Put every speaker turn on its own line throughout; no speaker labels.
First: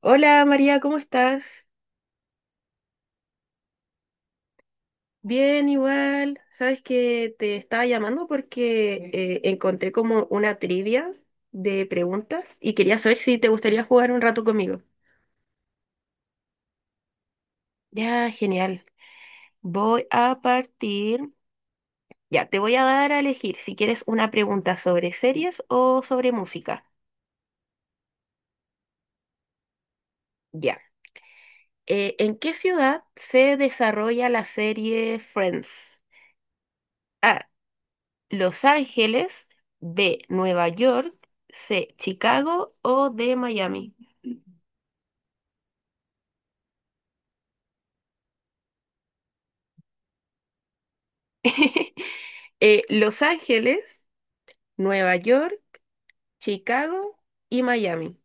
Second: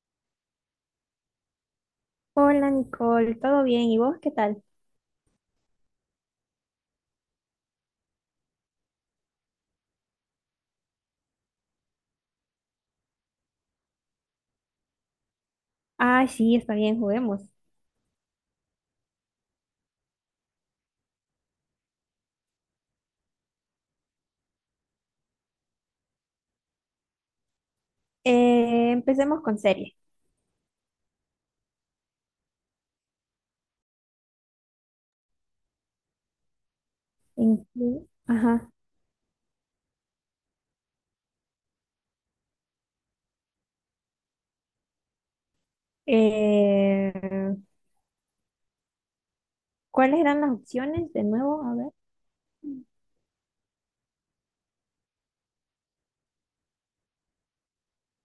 Hola María, ¿cómo estás?
Hola Nicole, ¿todo bien? ¿Y vos qué tal?
Bien, igual. Sabes que te estaba llamando porque encontré como una trivia de preguntas y quería saber si te gustaría jugar un rato conmigo.
Ah, sí, está bien, juguemos.
Ya, genial. Voy a partir. Ya, te voy a dar a elegir si quieres una pregunta sobre series o sobre música.
Empecemos con serie.
Ya. ¿En qué ciudad se desarrolla la serie Friends? A.
¿En qué?
Los
Ajá.
Ángeles, B, Nueva York, C, Chicago o D, Miami.
Eh, ¿Cuáles eran las opciones de nuevo? A ver.
Los Ángeles, Nueva York, Chicago y Miami.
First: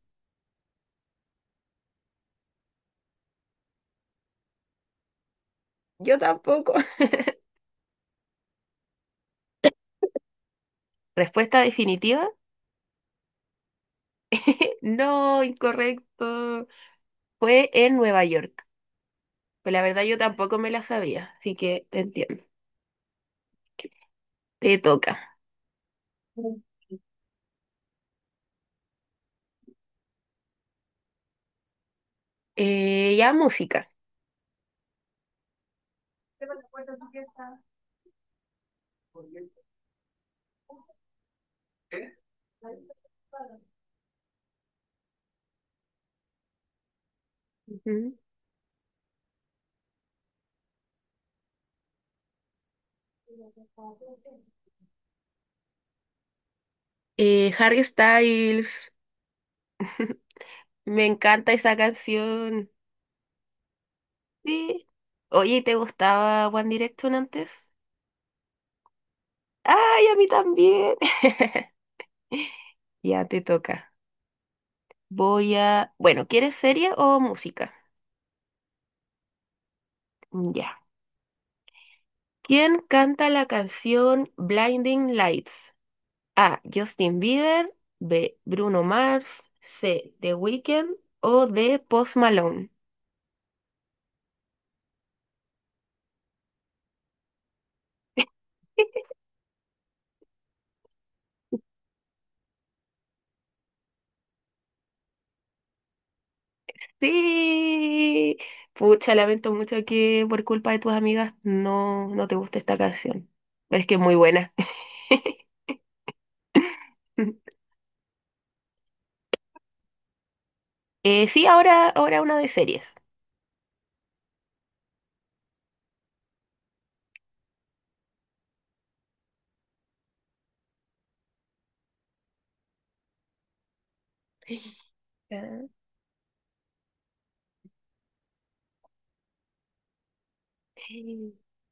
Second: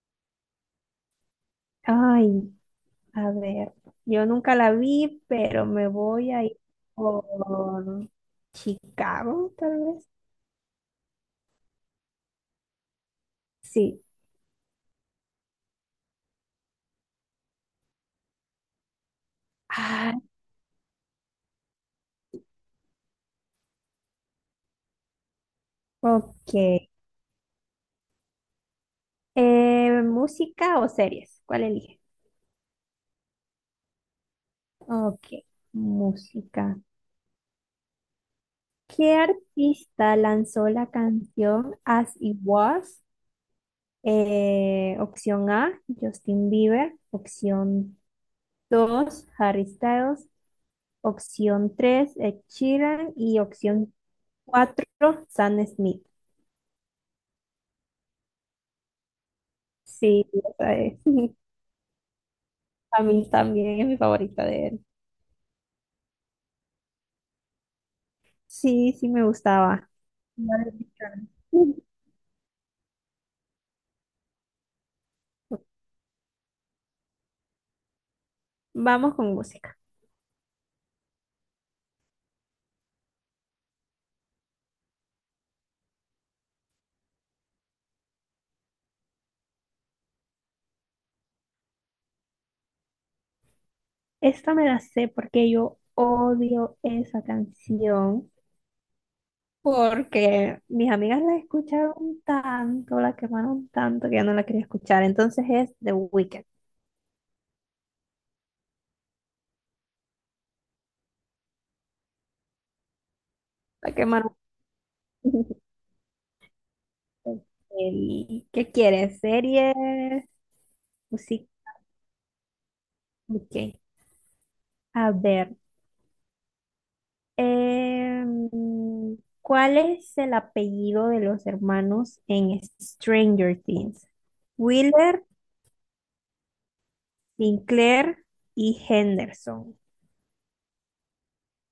Ay, a ver. Yo nunca la vi, pero me
Yo
voy a ir
tampoco.
por Chicago, tal vez.
Respuesta definitiva.
Sí.
No, incorrecto. Fue en Nueva York. Pues la verdad
Ah,
yo tampoco me la sabía, así que te entiendo. Te toca.
ok. ¿Música o series? ¿Cuál elige?
Ya música.
Ok, música. ¿Qué artista lanzó la canción As It Was? Opción A, Justin Bieber. Opción
Ujú.
2: Harry Styles. Opción 3: Ed Sheeran. Y opción 4: Sam Smith.
Harry Styles.
Sí, esa es.
Me encanta esa canción.
A mí también es mi favorita de él.
Sí. Oye, ¿te gustaba One Direction antes?
Sí, sí me gustaba.
¡Ay, a mí
Vale,
también!
Cristian.
Ya te toca. Voy a... Bueno, ¿quieres serie o música?
Vamos con música.
Ya. ¿Quién canta la canción Blinding Lights? A. Justin Bieber. B. Bruno Mars. C. The Weeknd. O D. Post Malone.
Esta me la sé porque yo odio esa canción, porque mis amigas la escucharon tanto, la quemaron tanto que ya no la quería escuchar. Entonces es The Weeknd.
Sí. Pucha, lamento mucho que por culpa de tus amigas no te guste esta canción. Pero es
La
que es muy
quemaron.
buena.
¿Qué quieres? ¿Series?
Sí,
Música.
ahora una de series.
Ok. A ver. em, ¿Cuál es el apellido de los hermanos en Stranger Things? Wheeler,
Ah.
Sinclair y Henderson.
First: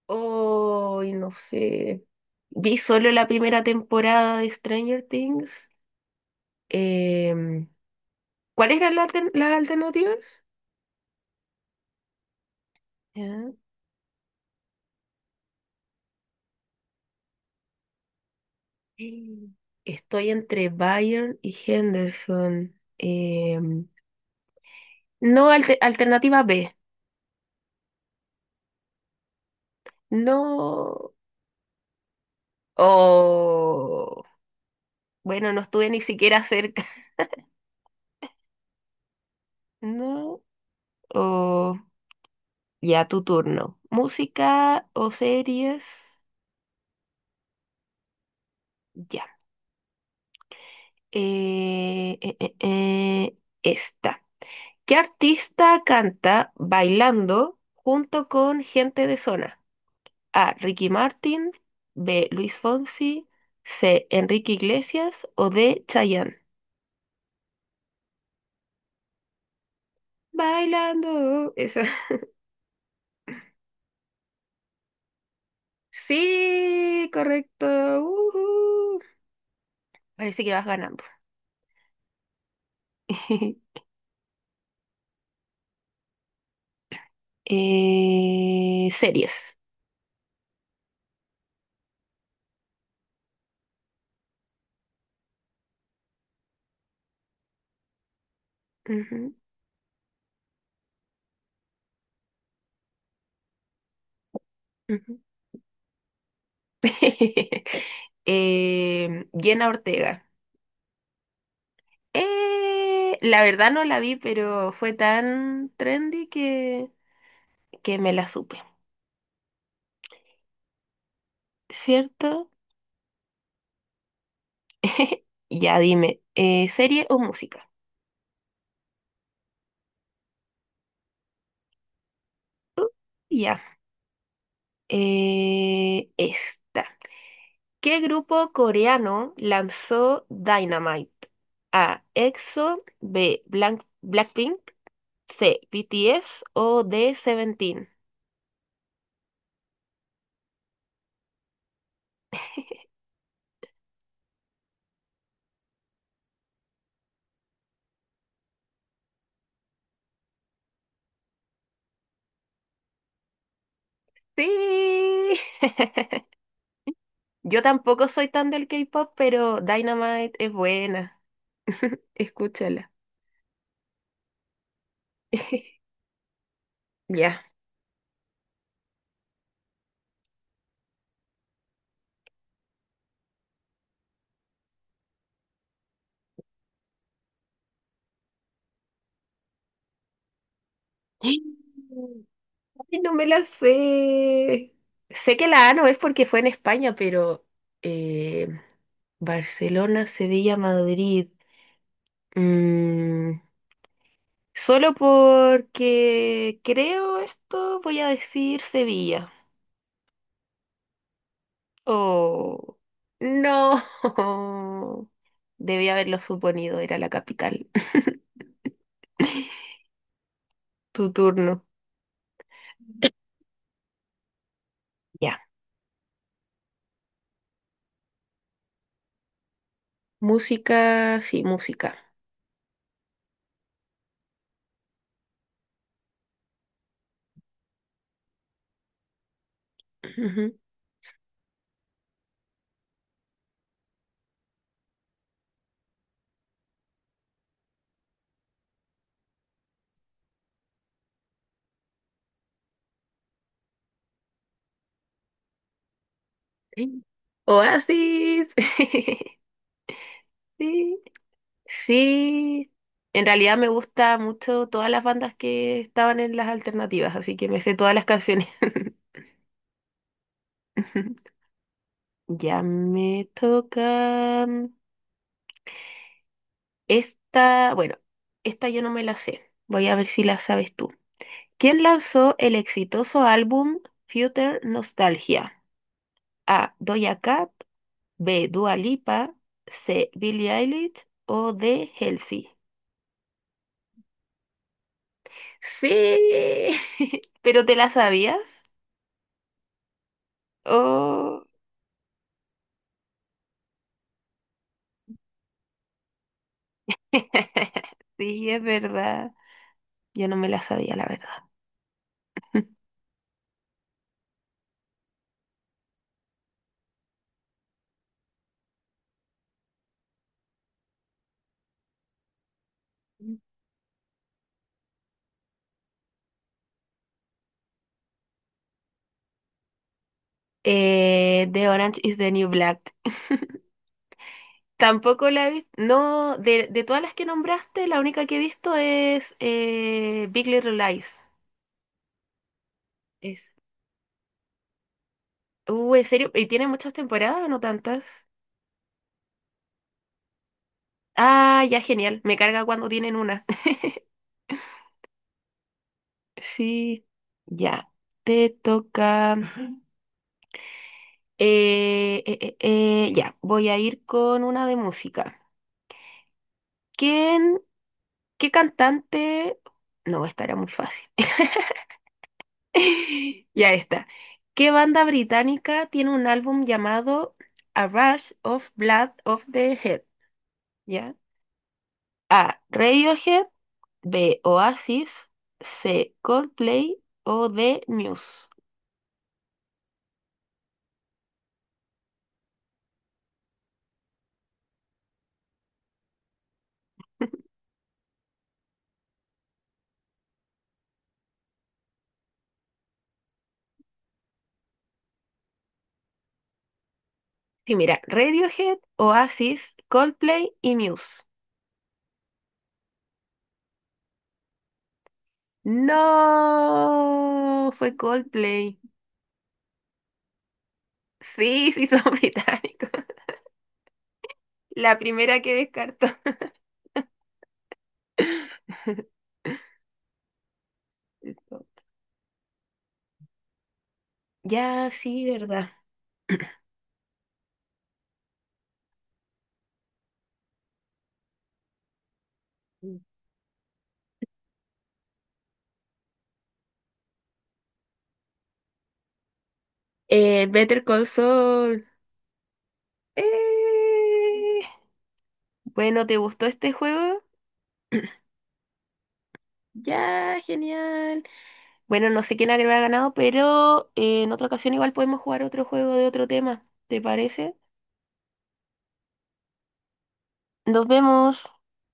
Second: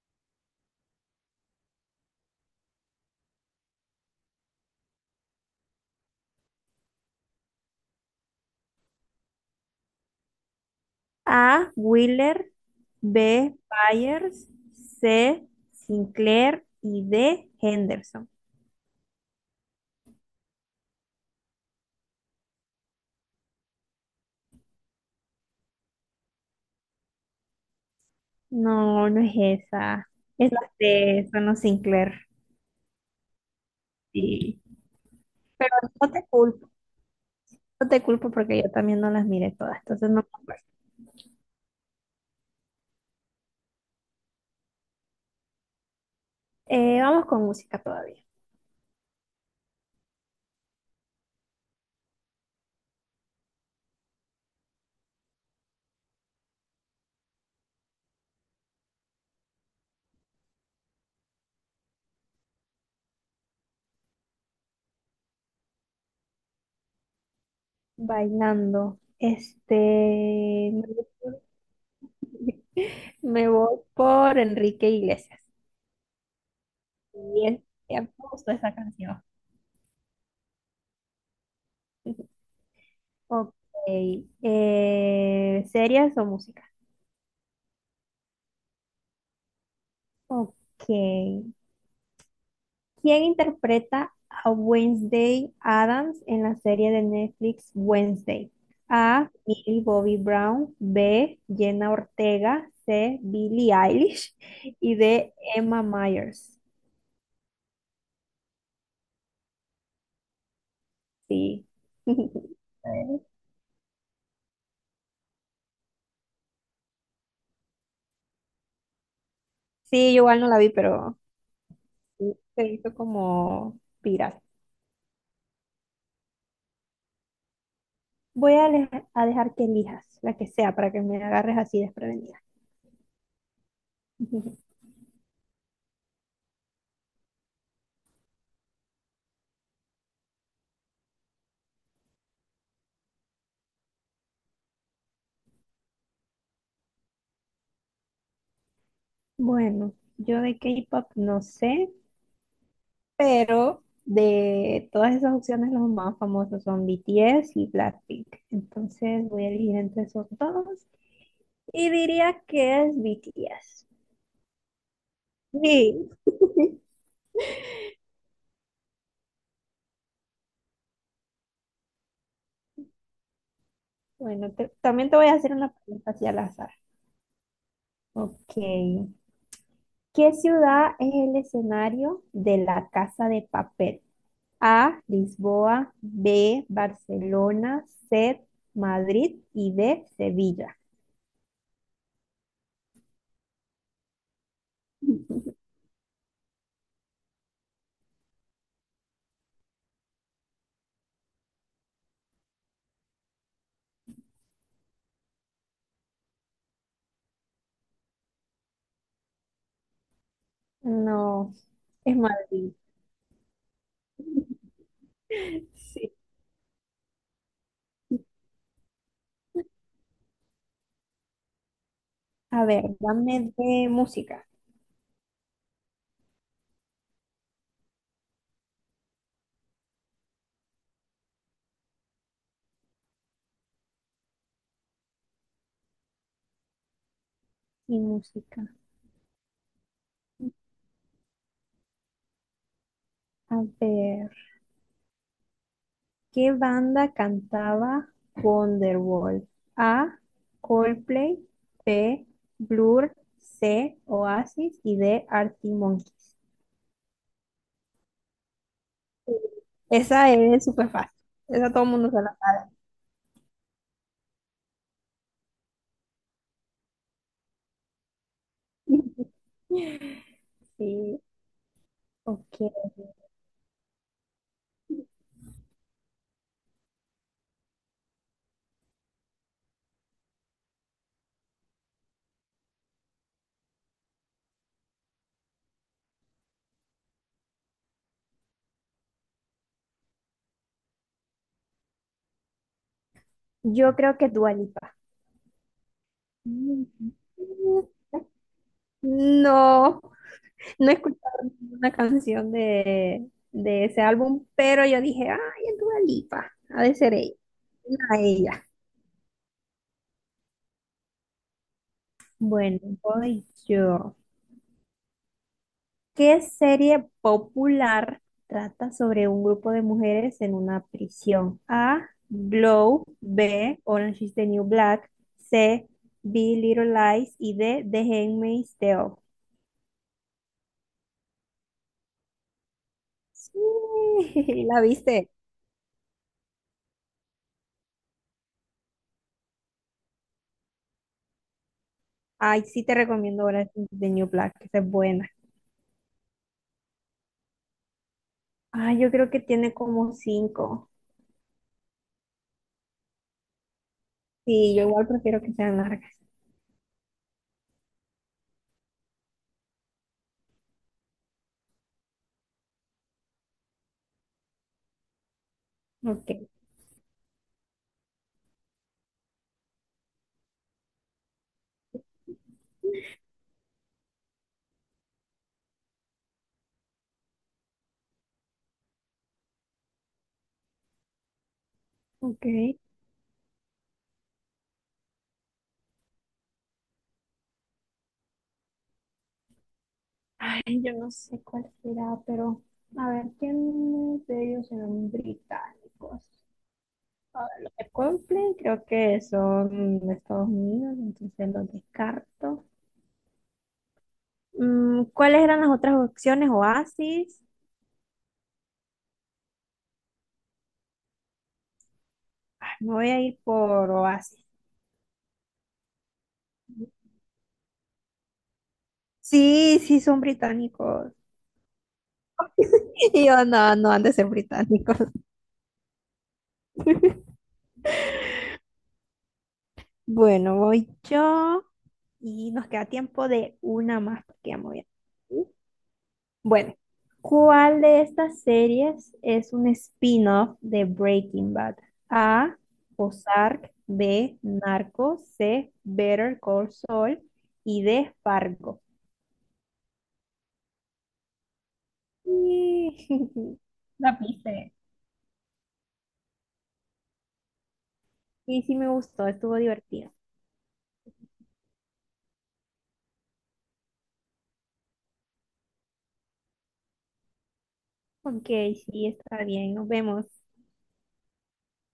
Oh, y no sé. Vi solo la primera temporada de Stranger Things. Em, ¿cuáles eran las alternativas?
A. Wheeler,
Ya.
B. Byers, C. Sinclair y D. Henderson.
Eh, Estoy entre Byron y Henderson. Em, no, alternativa B.
No, no es esa. Es la
No.
C, son los Sinclair.
O
Sí.
bueno, no
Pero
estuve ni
no te
siquiera
culpo,
cerca.
no te culpo porque yo también no las miré todas, entonces no me
No.
acuerdo.
O ya tu turno. Música o series.
Vamos con música todavía.
Ya. Eh, eh, eh, eh, esta. ¿Qué artista canta bailando junto con gente de zona? A. Ricky Martin. B. Luis Fonsi. C. Enrique Iglesias. O D. Chayanne.
Bailando. Este,
Bailando. Esa.
me voy por Enrique Iglesias.
Sí,
Y él,
correcto.
él puso esa
Ujú.
canción.
Parece que vas ganando.
Ok. ¿Series o música?
Series.
Ok. ¿Quién interpreta a Wednesday Adams en la serie de Netflix Wednesday? A.
Ujú,
Millie Bobby Brown. B. Jenna Ortega. C. Billie Eilish. Y
ujú.
D. Emma Myers.
Jenna Ortega.
Sí.
La verdad no la vi, pero fue tan trendy que me la supe.
Sí, yo igual no la vi, pero sí,
¿Cierto?
se hizo como viral.
Ya dime, ¿serie o música?
Voy a, le- a dejar que elijas la que sea para que me agarres así desprevenida.
Uh, ya. Esta. ¿Qué grupo coreano lanzó Dynamite? A. EXO, B. Blackpink, C. BTS o D. Seventeen.
Bueno, yo de K-pop no sé, pero de todas esas opciones los más famosos son BTS y Blackpink. Entonces voy a elegir entre esos dos y diría que es BTS.
Sí.
Sí.
Yo tampoco soy tan del K-pop, pero Dynamite es buena. Escúchala.
Bueno, también te voy a hacer una pregunta así al azar.
Ya.
Ok. ¿Qué ciudad es el escenario de la Casa de Papel? A, Lisboa, B, Barcelona, C, Madrid y D, Sevilla.
Ay, no me la sé. Sé que la A no es porque fue en España, pero eh, Barcelona, Sevilla, Madrid. Mm, solo porque creo esto, voy a decir Sevilla.
No, es Madrid.
Oh, no. debía
Sí.
haberlo suponido, era la capital. Tu turno.
A ver, dame de música.
Ya. Música, sí, música.
Y música.
Ujú.
A ver, ¿qué banda cantaba Wonderwall? A, Coldplay, B, Blur, C, Oasis y D, Arctic Monkeys.
Sí. Oasis.
Esa es súper
Sí.
fácil. Esa todo el mundo se la
Sí. En realidad me gusta mucho todas las bandas que estaban en las alternativas, así que me sé todas las canciones.
sabe. Sí,
Ya
ok.
me toca. Esta, bueno, esta yo no me la sé. Voy a ver si la sabes tú. ¿Quién lanzó el exitoso álbum Future Nostalgia? A. Doja Cat, B. Dua Lipa, C. Billie Eilish o D. Halsey.
Yo creo que Dua Lipa.
Sí, pero ¿te la sabías?
No, no he escuchado
Oh,
ninguna canción de ese álbum, pero yo dije, ay, es Dua Lipa, ha de ser ella. Era
sí, es
ella.
verdad. Yo no me la sabía, la verdad.
Bueno, voy yo. ¿Qué serie popular trata sobre un grupo de mujeres en una prisión? A. Glow. B. Orange is the New Black. C. be Little Lies. Y D. The Handmaid's Tale.
The Orange is the New Black.
Sí, la
Tampoco
viste.
la he visto. No, de todas las que nombraste, la única que he visto es Big Little Lies.
Ay, sí te
Es.
recomiendo Orange is the New Black, que esa es buena.
¿En serio? ¿Y tiene muchas temporadas o no tantas?
Ah, yo creo que tiene como 5.
Ah, ya, genial. Me carga cuando tienen una.
Sí, yo igual prefiero que sean largas.
Sí, ya. Te toca. Ya, voy a ir con una de música.
Ok,
¿Quién, qué cantante? No, esta era muy fácil. Ya está. ¿Qué banda británica tiene un álbum llamado A Rush of Blood of the Head? ¿Ya?
ok.
A. Radiohead. B. Oasis. C. Coldplay. O D. Muse.
Ay, yo no sé cuál será, pero a ver, ¿quiénes de ellos eran británicos? A ver, los de Coldplay creo que son de Estados Unidos, entonces los descarto. Mm, ¿cuáles eran las otras opciones? Oasis.
Sí, mira, Radiohead, Oasis, Coldplay y Muse.
Ay, me voy a ir por Oasis.
No, fue Coldplay.
Sí, sí, son británicos.
Sí, sí, son británicos.
Y yo, no, no han de ser
La
británicos.
primera que descartó.
Bueno, voy yo. Y nos queda tiempo de una más porque ya me voy a-
Ya, sí,
¿sí?
¿verdad?
Bueno, ¿cuál de estas series es un spin-off de Breaking Bad? A. Ozark. B. Narcos. C. Better Call Saul. Y D. Fargo.
Better Call Saul.
Y... La
Eh,
piste.
bueno, ¿te gustó este juego?
Sí, sí me gustó, estuvo divertido.
Ya, genial. Bueno, no sé quién habrá ganado, pero en otra ocasión igual podemos jugar otro juego de otro tema. ¿Te parece?
Ok, sí, está bien, nos vemos.
Nos vemos.